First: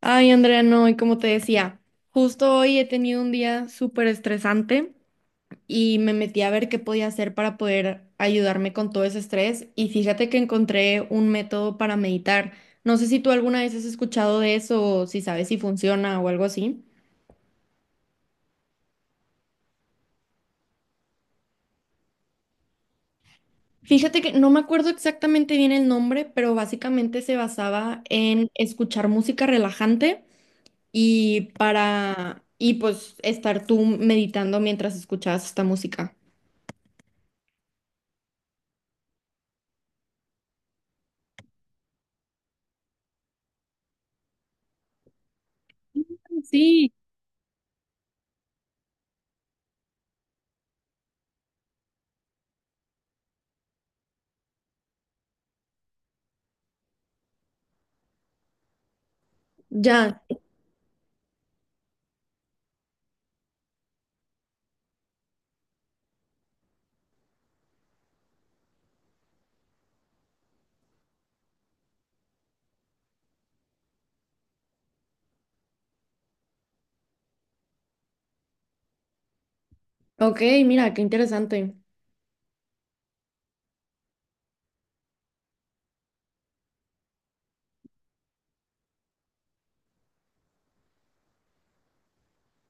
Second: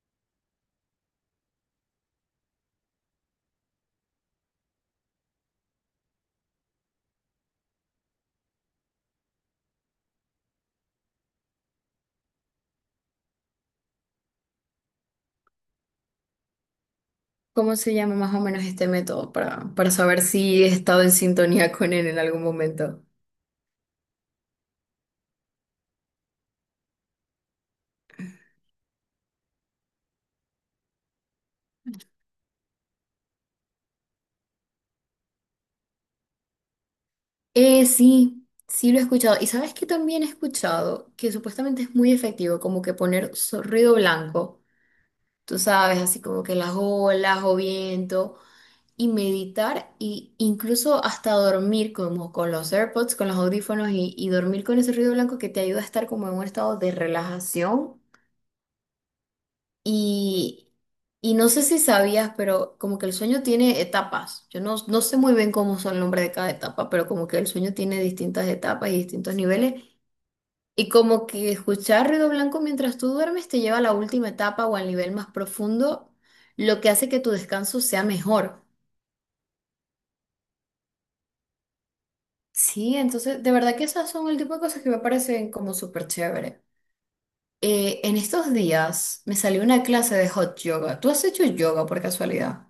Ay, Andrea, no, y como te decía, justo hoy he tenido un día súper estresante y me metí a ver qué podía hacer para poder ayudarme con todo ese estrés y fíjate que encontré un método para meditar. No sé si tú alguna vez has escuchado de eso o si sabes si funciona o algo así. ¿Cómo se llama más o menos este método para saber si he estado en sintonía con él en algún momento? Fíjate que no me acuerdo exactamente bien el nombre, pero básicamente se basaba en escuchar música relajante y pues estar tú meditando mientras escuchabas esta música. Sí, lo he escuchado. Y sabes que también he escuchado que supuestamente es muy efectivo, como que poner ruido blanco, tú sabes, así como que las Sí. olas o viento, y meditar, y incluso hasta dormir, como con los AirPods, con los audífonos, y dormir con ese ruido blanco que te ayuda a estar como en un estado de relajación. Ya. Y, y no sé si sabías, pero como que el sueño tiene etapas. Yo no sé muy bien cómo son el nombre de cada etapa, pero como que el sueño tiene distintas etapas y distintos niveles. Y como que escuchar ruido blanco mientras tú duermes te lleva a la última etapa o al nivel más profundo, lo que hace que tu descanso sea mejor. Ok, mira, qué interesante. Sí, entonces de verdad que esas son el tipo de cosas que me parecen como súper chévere. En estos días me salió una clase de hot yoga. ¿Tú has hecho yoga por casualidad?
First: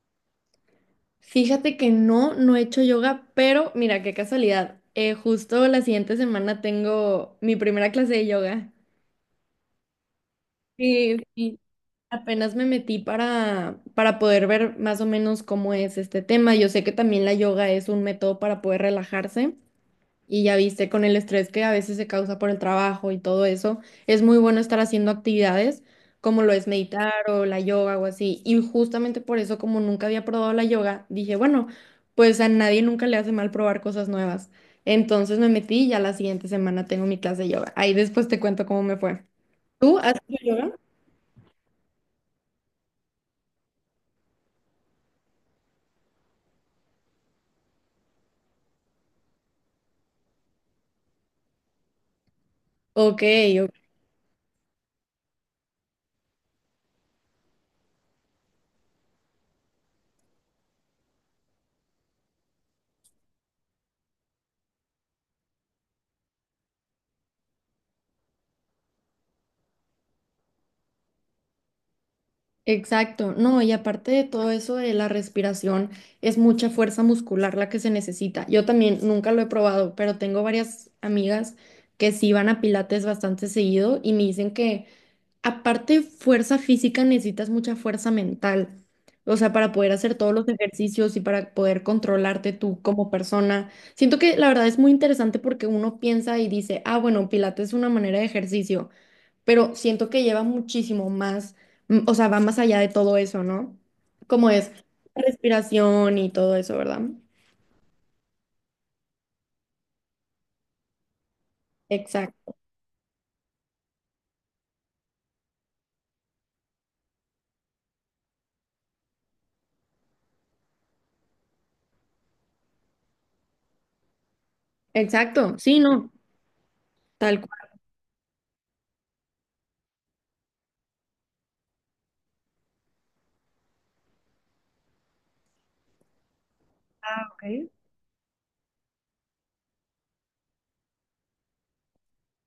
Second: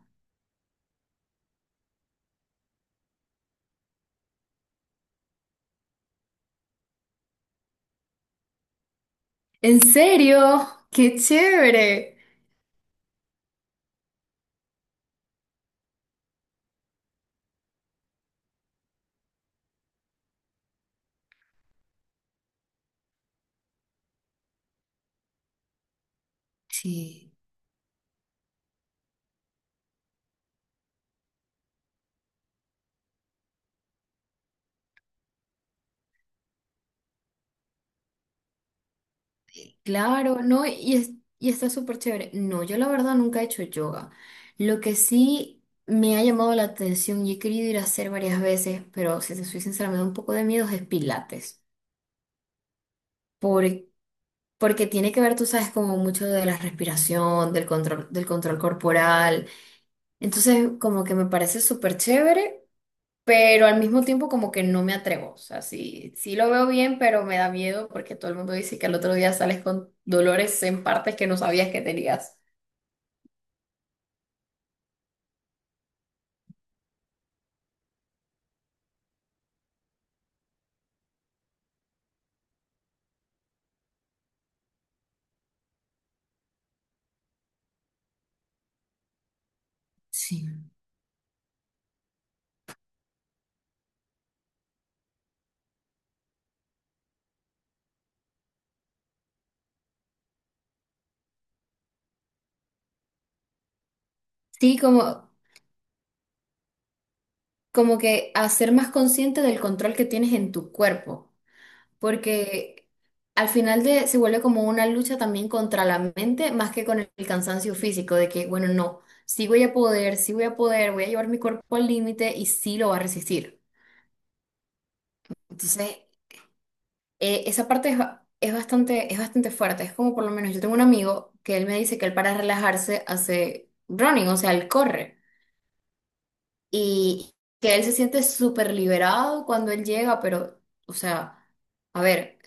Fíjate que no, no he hecho yoga, pero mira, qué casualidad. Justo la siguiente semana tengo mi primera clase de yoga. ¿En serio? Sí, ¡Qué sí. chévere! Apenas me metí para poder ver más o menos cómo es este tema. Yo sé que también la yoga es un método para poder relajarse. Y ya viste, con el estrés que a veces se causa por el trabajo y todo eso, es muy bueno estar haciendo actividades como lo es meditar Sí. o la yoga o así. Y justamente por eso, como nunca había probado la yoga, dije, bueno, pues a nadie nunca le hace mal probar cosas nuevas. Entonces me metí y ya la siguiente semana tengo mi clase de yoga. Ahí después te cuento cómo me fue. Sí, ¿Tú haces claro, no, yoga? Y está súper chévere. No, yo la verdad nunca he hecho yoga. Lo que sí me ha llamado la atención y he querido ir a hacer varias veces, pero si te soy sincera, me da un poco de miedo, es pilates. Ok. Por- Porque tiene que ver, tú sabes, como mucho de la respiración, del control corporal. Entonces, como que me parece súper chévere, pero al mismo tiempo como que no me atrevo. O sea, sí, lo veo bien, pero me da miedo porque todo el mundo dice que al otro día sales con dolores en partes que no sabías que tenías. Exacto, no, y aparte de todo eso de la respiración, es mucha fuerza muscular la que se necesita. Yo también nunca lo he probado, pero tengo varias amigas que sí van a pilates bastante seguido y me dicen que aparte de fuerza física necesitas mucha fuerza mental, o sea, para poder hacer todos los Sí. ejercicios y para poder controlarte tú como persona. Siento que la verdad es muy interesante porque uno piensa y dice, ah, bueno, pilates es una manera de ejercicio, pero siento que lleva muchísimo más, o sea, va más allá de todo eso, ¿no? Como es Sí, como, respiración y todo eso, ¿verdad? como que hacer más consciente del control que tienes en tu cuerpo, Exacto, porque al final de, se vuelve como una lucha también contra la mente, más que con el cansancio físico, de que, bueno, no, sí voy a poder, voy a llevar mi cuerpo al límite y sí lo va a resistir. exacto, Entonces, sí, no, tal esa cual, parte es, es bastante fuerte. Es como por lo menos yo tengo un amigo que él me dice que él para relajarse hace running, o sea, él corre. Y que él se siente súper liberado cuando él llega, pero, o sea, a ver,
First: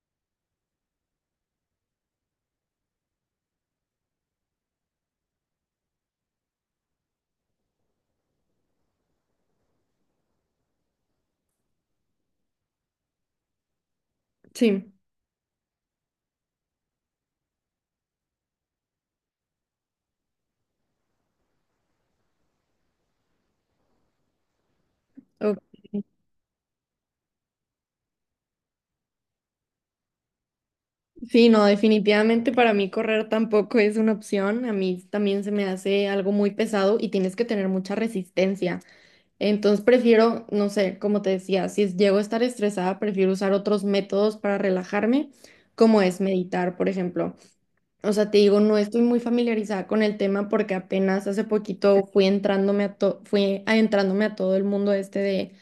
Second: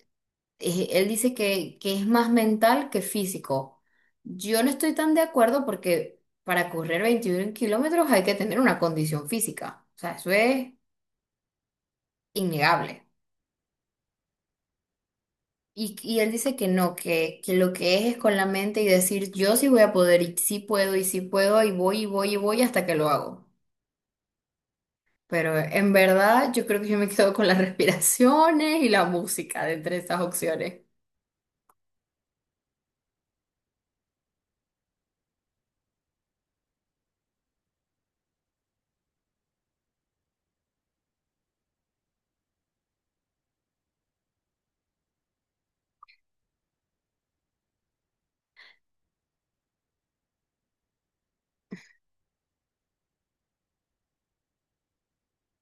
él dice que es más mental que físico. Yo no estoy tan de acuerdo porque para correr 21 kilómetros hay que tener una condición física. O sea, eso es innegable. sí. Y él dice que no, que lo que es con la mente y decir yo sí voy a poder y sí puedo y sí puedo y voy y voy y voy hasta que lo hago. Pero Ok. en verdad yo creo que yo me quedo con las respiraciones y la música de entre esas opciones. Sí, no, definitivamente para mí correr tampoco es una opción. A mí también se me hace algo muy pesado y tienes que tener mucha resistencia. Entonces prefiero, no sé, como te decía, si llego a estar estresada, prefiero usar otros métodos para relajarme, como es meditar, por ejemplo. O sea, te digo, no estoy muy familiarizada con el tema porque apenas hace poquito fui adentrándome a todo el mundo este de,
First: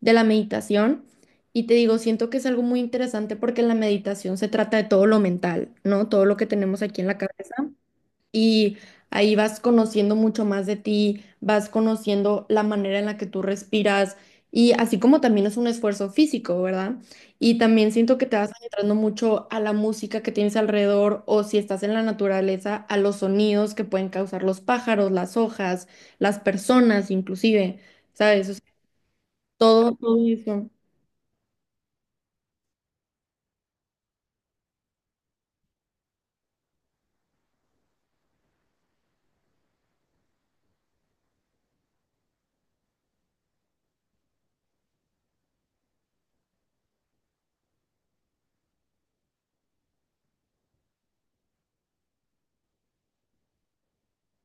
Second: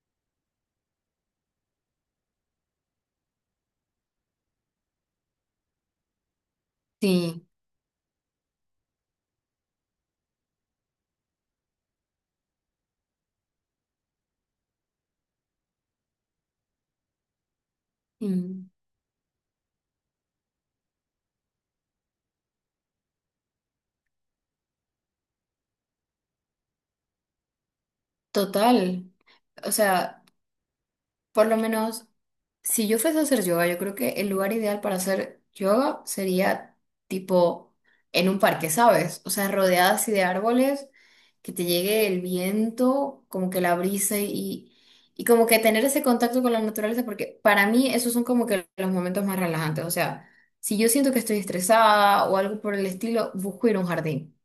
de la meditación. Y te digo, siento que es algo muy interesante porque la meditación se trata de todo lo mental, ¿no? Todo lo que tenemos aquí en la Sí, cabeza y ahí vas conociendo mucho más de ti, vas conociendo la manera en la que tú respiras y así como también es un esfuerzo físico, ¿verdad? Y también siento que te vas mm, entrando mucho a la música que tienes alrededor o si estás en la naturaleza, a los sonidos que pueden causar los pájaros, las hojas, las personas inclusive, ¿sabes? O sea, total. O todo sea, eso. por lo menos si yo fuese a hacer yoga, yo creo que el lugar ideal para hacer yoga sería tipo en un parque, ¿sabes? O sea, rodeada así de árboles, que te llegue el viento, como que la brisa y como que tener ese contacto con la naturaleza, porque para mí esos son como que los momentos más relajantes. O sea, si yo siento que estoy estresada o algo por el estilo, busco ir a un jardín.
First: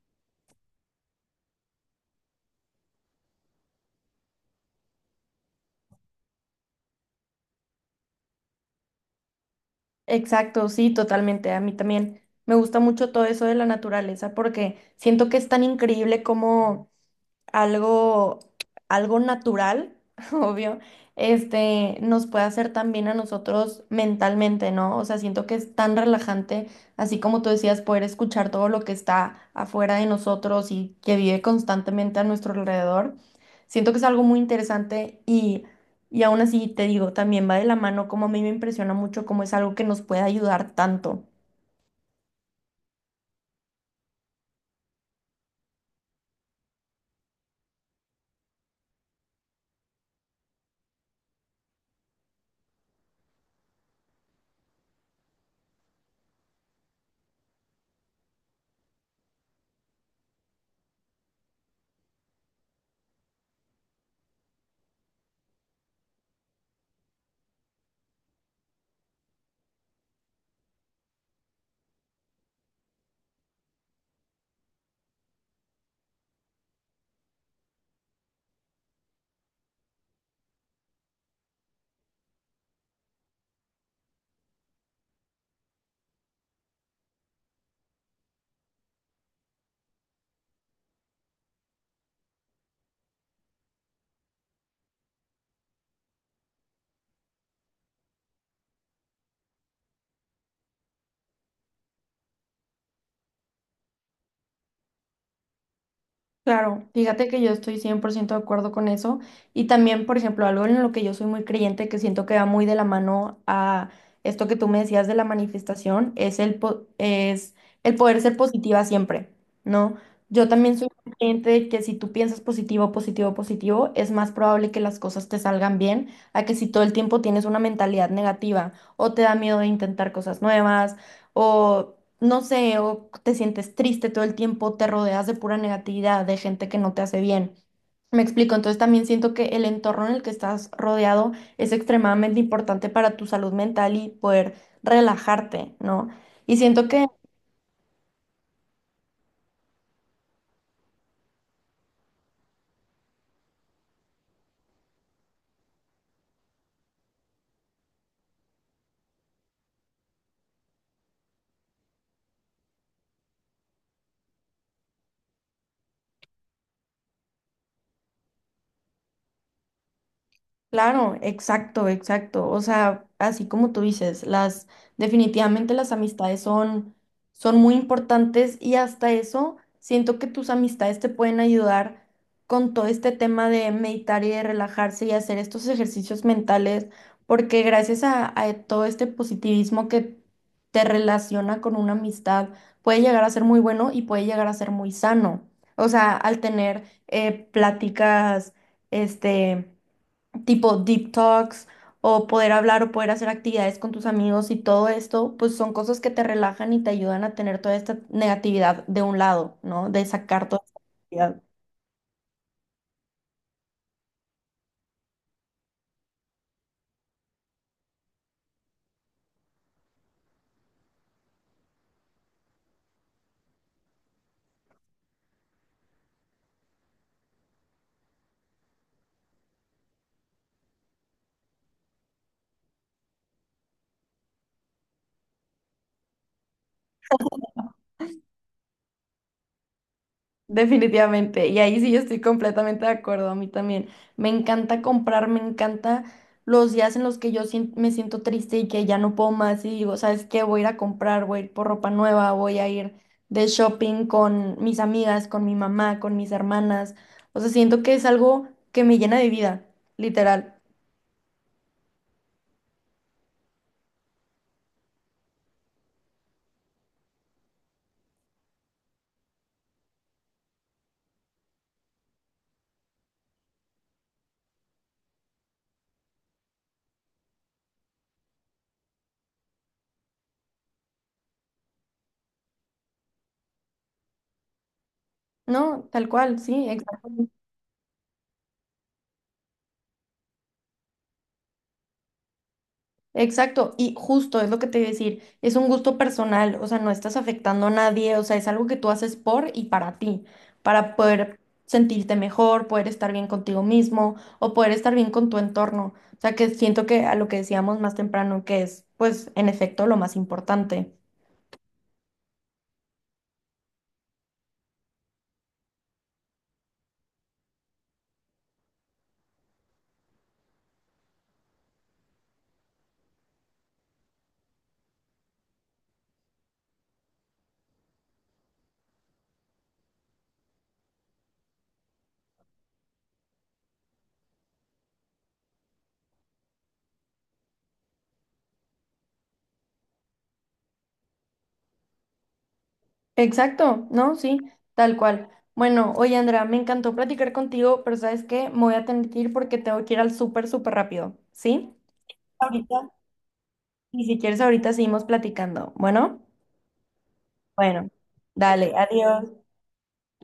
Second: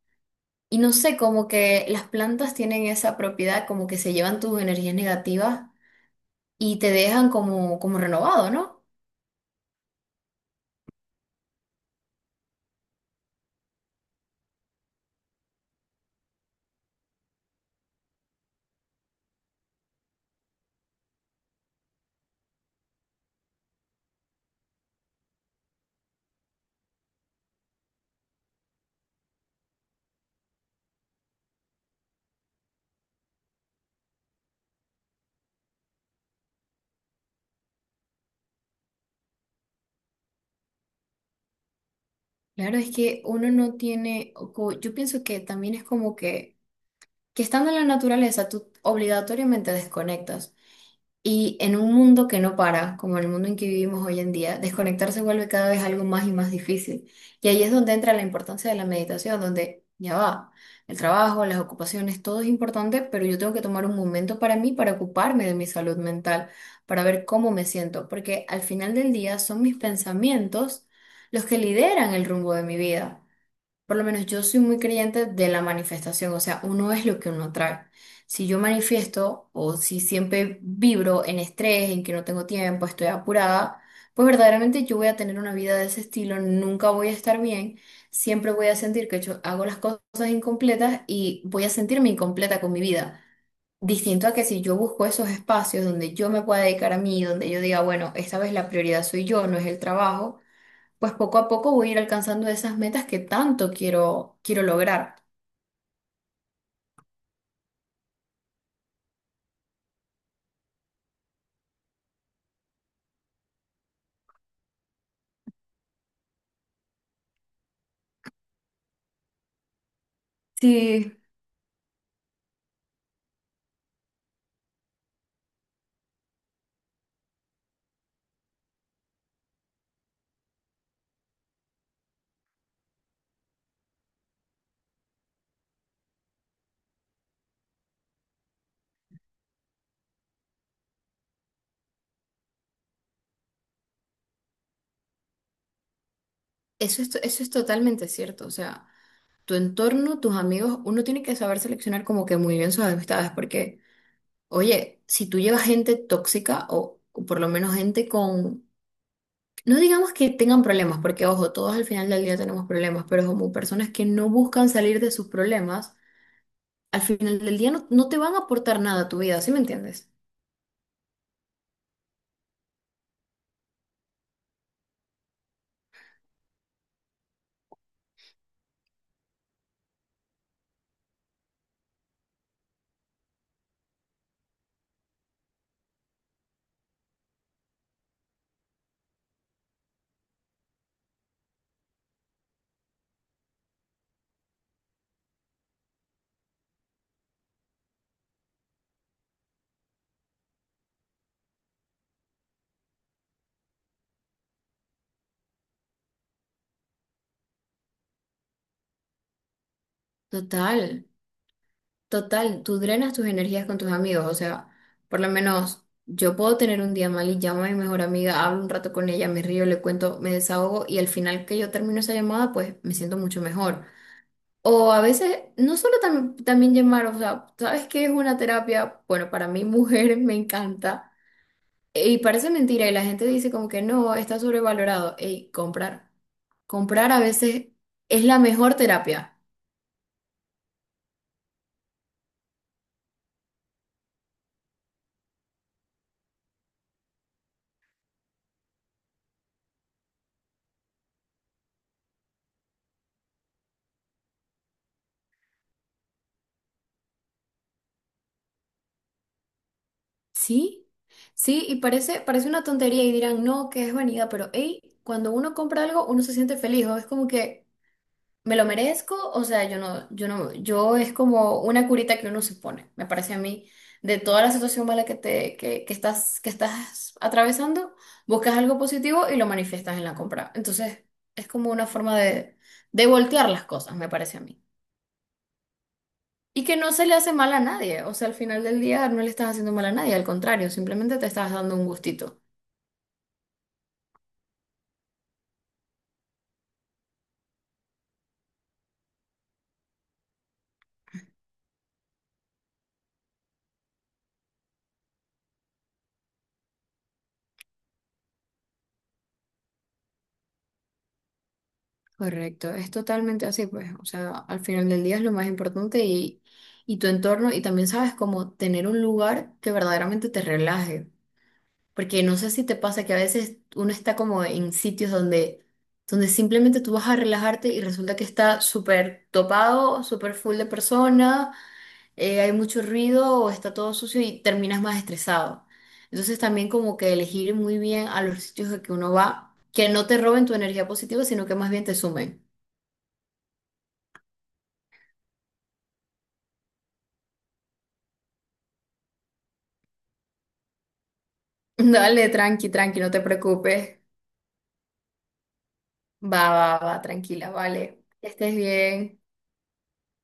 Y no sé, como que las plantas tienen esa propiedad, como que se llevan tus energías negativas y te dejan como, como renovado, ¿no? Exacto, sí, totalmente. A mí también me gusta mucho todo eso de la naturaleza porque siento que es tan increíble como algo, algo natural, obvio, este, nos puede hacer también a nosotros mentalmente, ¿no? O sea, siento que es tan relajante, así como tú decías, poder escuchar todo lo que está afuera de nosotros y que vive constantemente a nuestro alrededor. Siento que es algo muy interesante y aún así te digo, también va de la mano, como a mí me impresiona mucho, cómo es algo que nos puede ayudar tanto. Claro, es que uno no tiene, o yo pienso que también es como que estando en la naturaleza, tú obligatoriamente desconectas. Y en un mundo que no para, como el mundo en que vivimos hoy en día, desconectarse vuelve cada vez algo más y más difícil. Y ahí es donde entra la importancia de la meditación, donde ya va, el trabajo, las ocupaciones, todo es importante, pero yo tengo que tomar un momento para mí, para ocuparme de mi salud mental, para ver cómo me siento, porque al final del día son mis pensamientos los que lideran el rumbo de mi vida. Por lo menos yo soy muy creyente de la manifestación, o sea, uno es lo que uno trae. Si yo manifiesto o si siempre vibro en estrés, en que no tengo tiempo, estoy apurada, pues verdaderamente yo voy a tener una vida de ese estilo, nunca voy a estar bien, siempre voy a sentir que yo hago las cosas incompletas y voy a sentirme incompleta con mi vida. Distinto a que si yo busco esos espacios donde yo me pueda dedicar a mí, donde yo diga, bueno, esta vez la prioridad soy yo, no es el trabajo, pues poco a poco voy a ir alcanzando esas metas que tanto quiero lograr. Claro, fíjate que yo estoy 100% de acuerdo con eso. Y también, por ejemplo, algo en lo que yo soy muy creyente, que siento que va muy de la mano a esto que tú me decías de la manifestación, es el poder ser positiva siempre, ¿no? Yo también soy Sí, muy creyente de que si tú piensas positivo, positivo, positivo, es más probable que las cosas te salgan bien a que si todo el tiempo tienes una mentalidad negativa o te da miedo de intentar cosas nuevas o no sé, o te sientes triste todo el tiempo, te rodeas de pura negatividad, de gente que no te hace bien. Me explico, entonces también siento que el entorno en el que estás rodeado es extremadamente importante para tu salud mental y poder relajarte, ¿no? Y siento Eso que es, eso es totalmente cierto. O sea, tu entorno, tus amigos, uno tiene que saber seleccionar como que muy bien sus amistades, porque, oye, si tú llevas gente tóxica o por lo menos gente con, no digamos que tengan problemas, porque ojo, todos al final del día tenemos problemas, pero como personas que no buscan salir de sus problemas, al final del día no te van a aportar nada a tu vida, ¿sí me entiendes? claro, exacto, exacto. O sea, así como tú dices, las definitivamente las amistades son muy importantes y hasta eso siento que tus amistades te pueden ayudar con todo este tema de meditar y de relajarse y hacer estos ejercicios mentales, porque gracias a todo este positivismo que te relaciona con una amistad, puede llegar a ser muy bueno y puede llegar a ser muy sano. O sea, al tener pláticas, este tipo deep talks o poder hablar o poder hacer actividades con tus amigos y todo esto, pues son cosas que te relajan y te ayudan a tener toda esta negatividad de un lado, ¿no? De sacar toda esta Total. negatividad. Total, tú drenas tus energías con tus amigos, o sea, por lo menos yo puedo tener un día mal y llamo a mi mejor amiga, hablo un rato con ella, me río, le cuento, me desahogo y al final que yo termino esa llamada, pues me siento mucho mejor. O a veces, no solo también llamar, o sea, ¿sabes qué es una terapia? Bueno, para mí mujer me encanta, y parece mentira y la gente dice como que no, está sobrevalorado. Ey, comprar a veces es la mejor terapia. Definitivamente, y ahí sí yo estoy completamente de acuerdo, a mí también. Me encanta comprar, me encanta los días en los que me siento triste y que ya no puedo más y digo, ¿sabes qué? Voy a ir a comprar, voy a ir por ropa nueva, voy a ir de shopping con mis amigas, con mi mamá, con mis hermanas. O sea, siento que es algo que me llena de vida, literal. Sí, sí, y parece una tontería y dirán, no, que es vanidad, pero hey, cuando uno compra algo, uno se siente feliz, o es como que me lo merezco, o sea, yo no, yo no, yo es como una curita que uno se pone, me parece a mí, de toda la situación mala que te, que estás atravesando, buscas algo positivo y lo manifiestas en la compra. Entonces, es como una forma de voltear las cosas, me parece a mí. No, tal cual, Y sí, que no se exacto. le hace mal a nadie, o sea, al final del día no le estás haciendo mal a nadie, al contrario, simplemente te estás dando un gustito. Exacto, y justo es lo que te iba a decir, es un gusto personal, o sea, no estás afectando a nadie, o sea, es algo que tú haces por y para ti, para poder sentirte mejor, poder estar bien contigo mismo o poder estar bien con tu entorno. O sea, que siento que a lo que decíamos más temprano, que es, pues, en efecto, lo más importante. Correcto, es totalmente así, pues, o sea, al final del día es lo más importante y tu entorno y también sabes cómo tener un lugar que verdaderamente te relaje, porque no sé si te pasa que a veces uno está como en sitios donde simplemente tú vas a relajarte y resulta que está súper topado, súper full de personas, hay mucho ruido o está todo sucio y terminas más estresado. Entonces también como que elegir muy bien a los sitios a que uno va, que no te roben tu energía positiva, sino que más bien te sumen. Exacto, ¿no? Sí, tal cual. Bueno, oye, Andrea, me encantó platicar contigo, pero ¿sabes qué? Me voy a tener que ir porque tengo que ir al súper, súper rápido, ¿sí? Dale, tranqui, Ahorita. tranqui, no te preocupes. Y si quieres, ahorita seguimos platicando. Bueno, Va, va, va, tranquila, vale. bueno, Que estés dale, bien. adiós.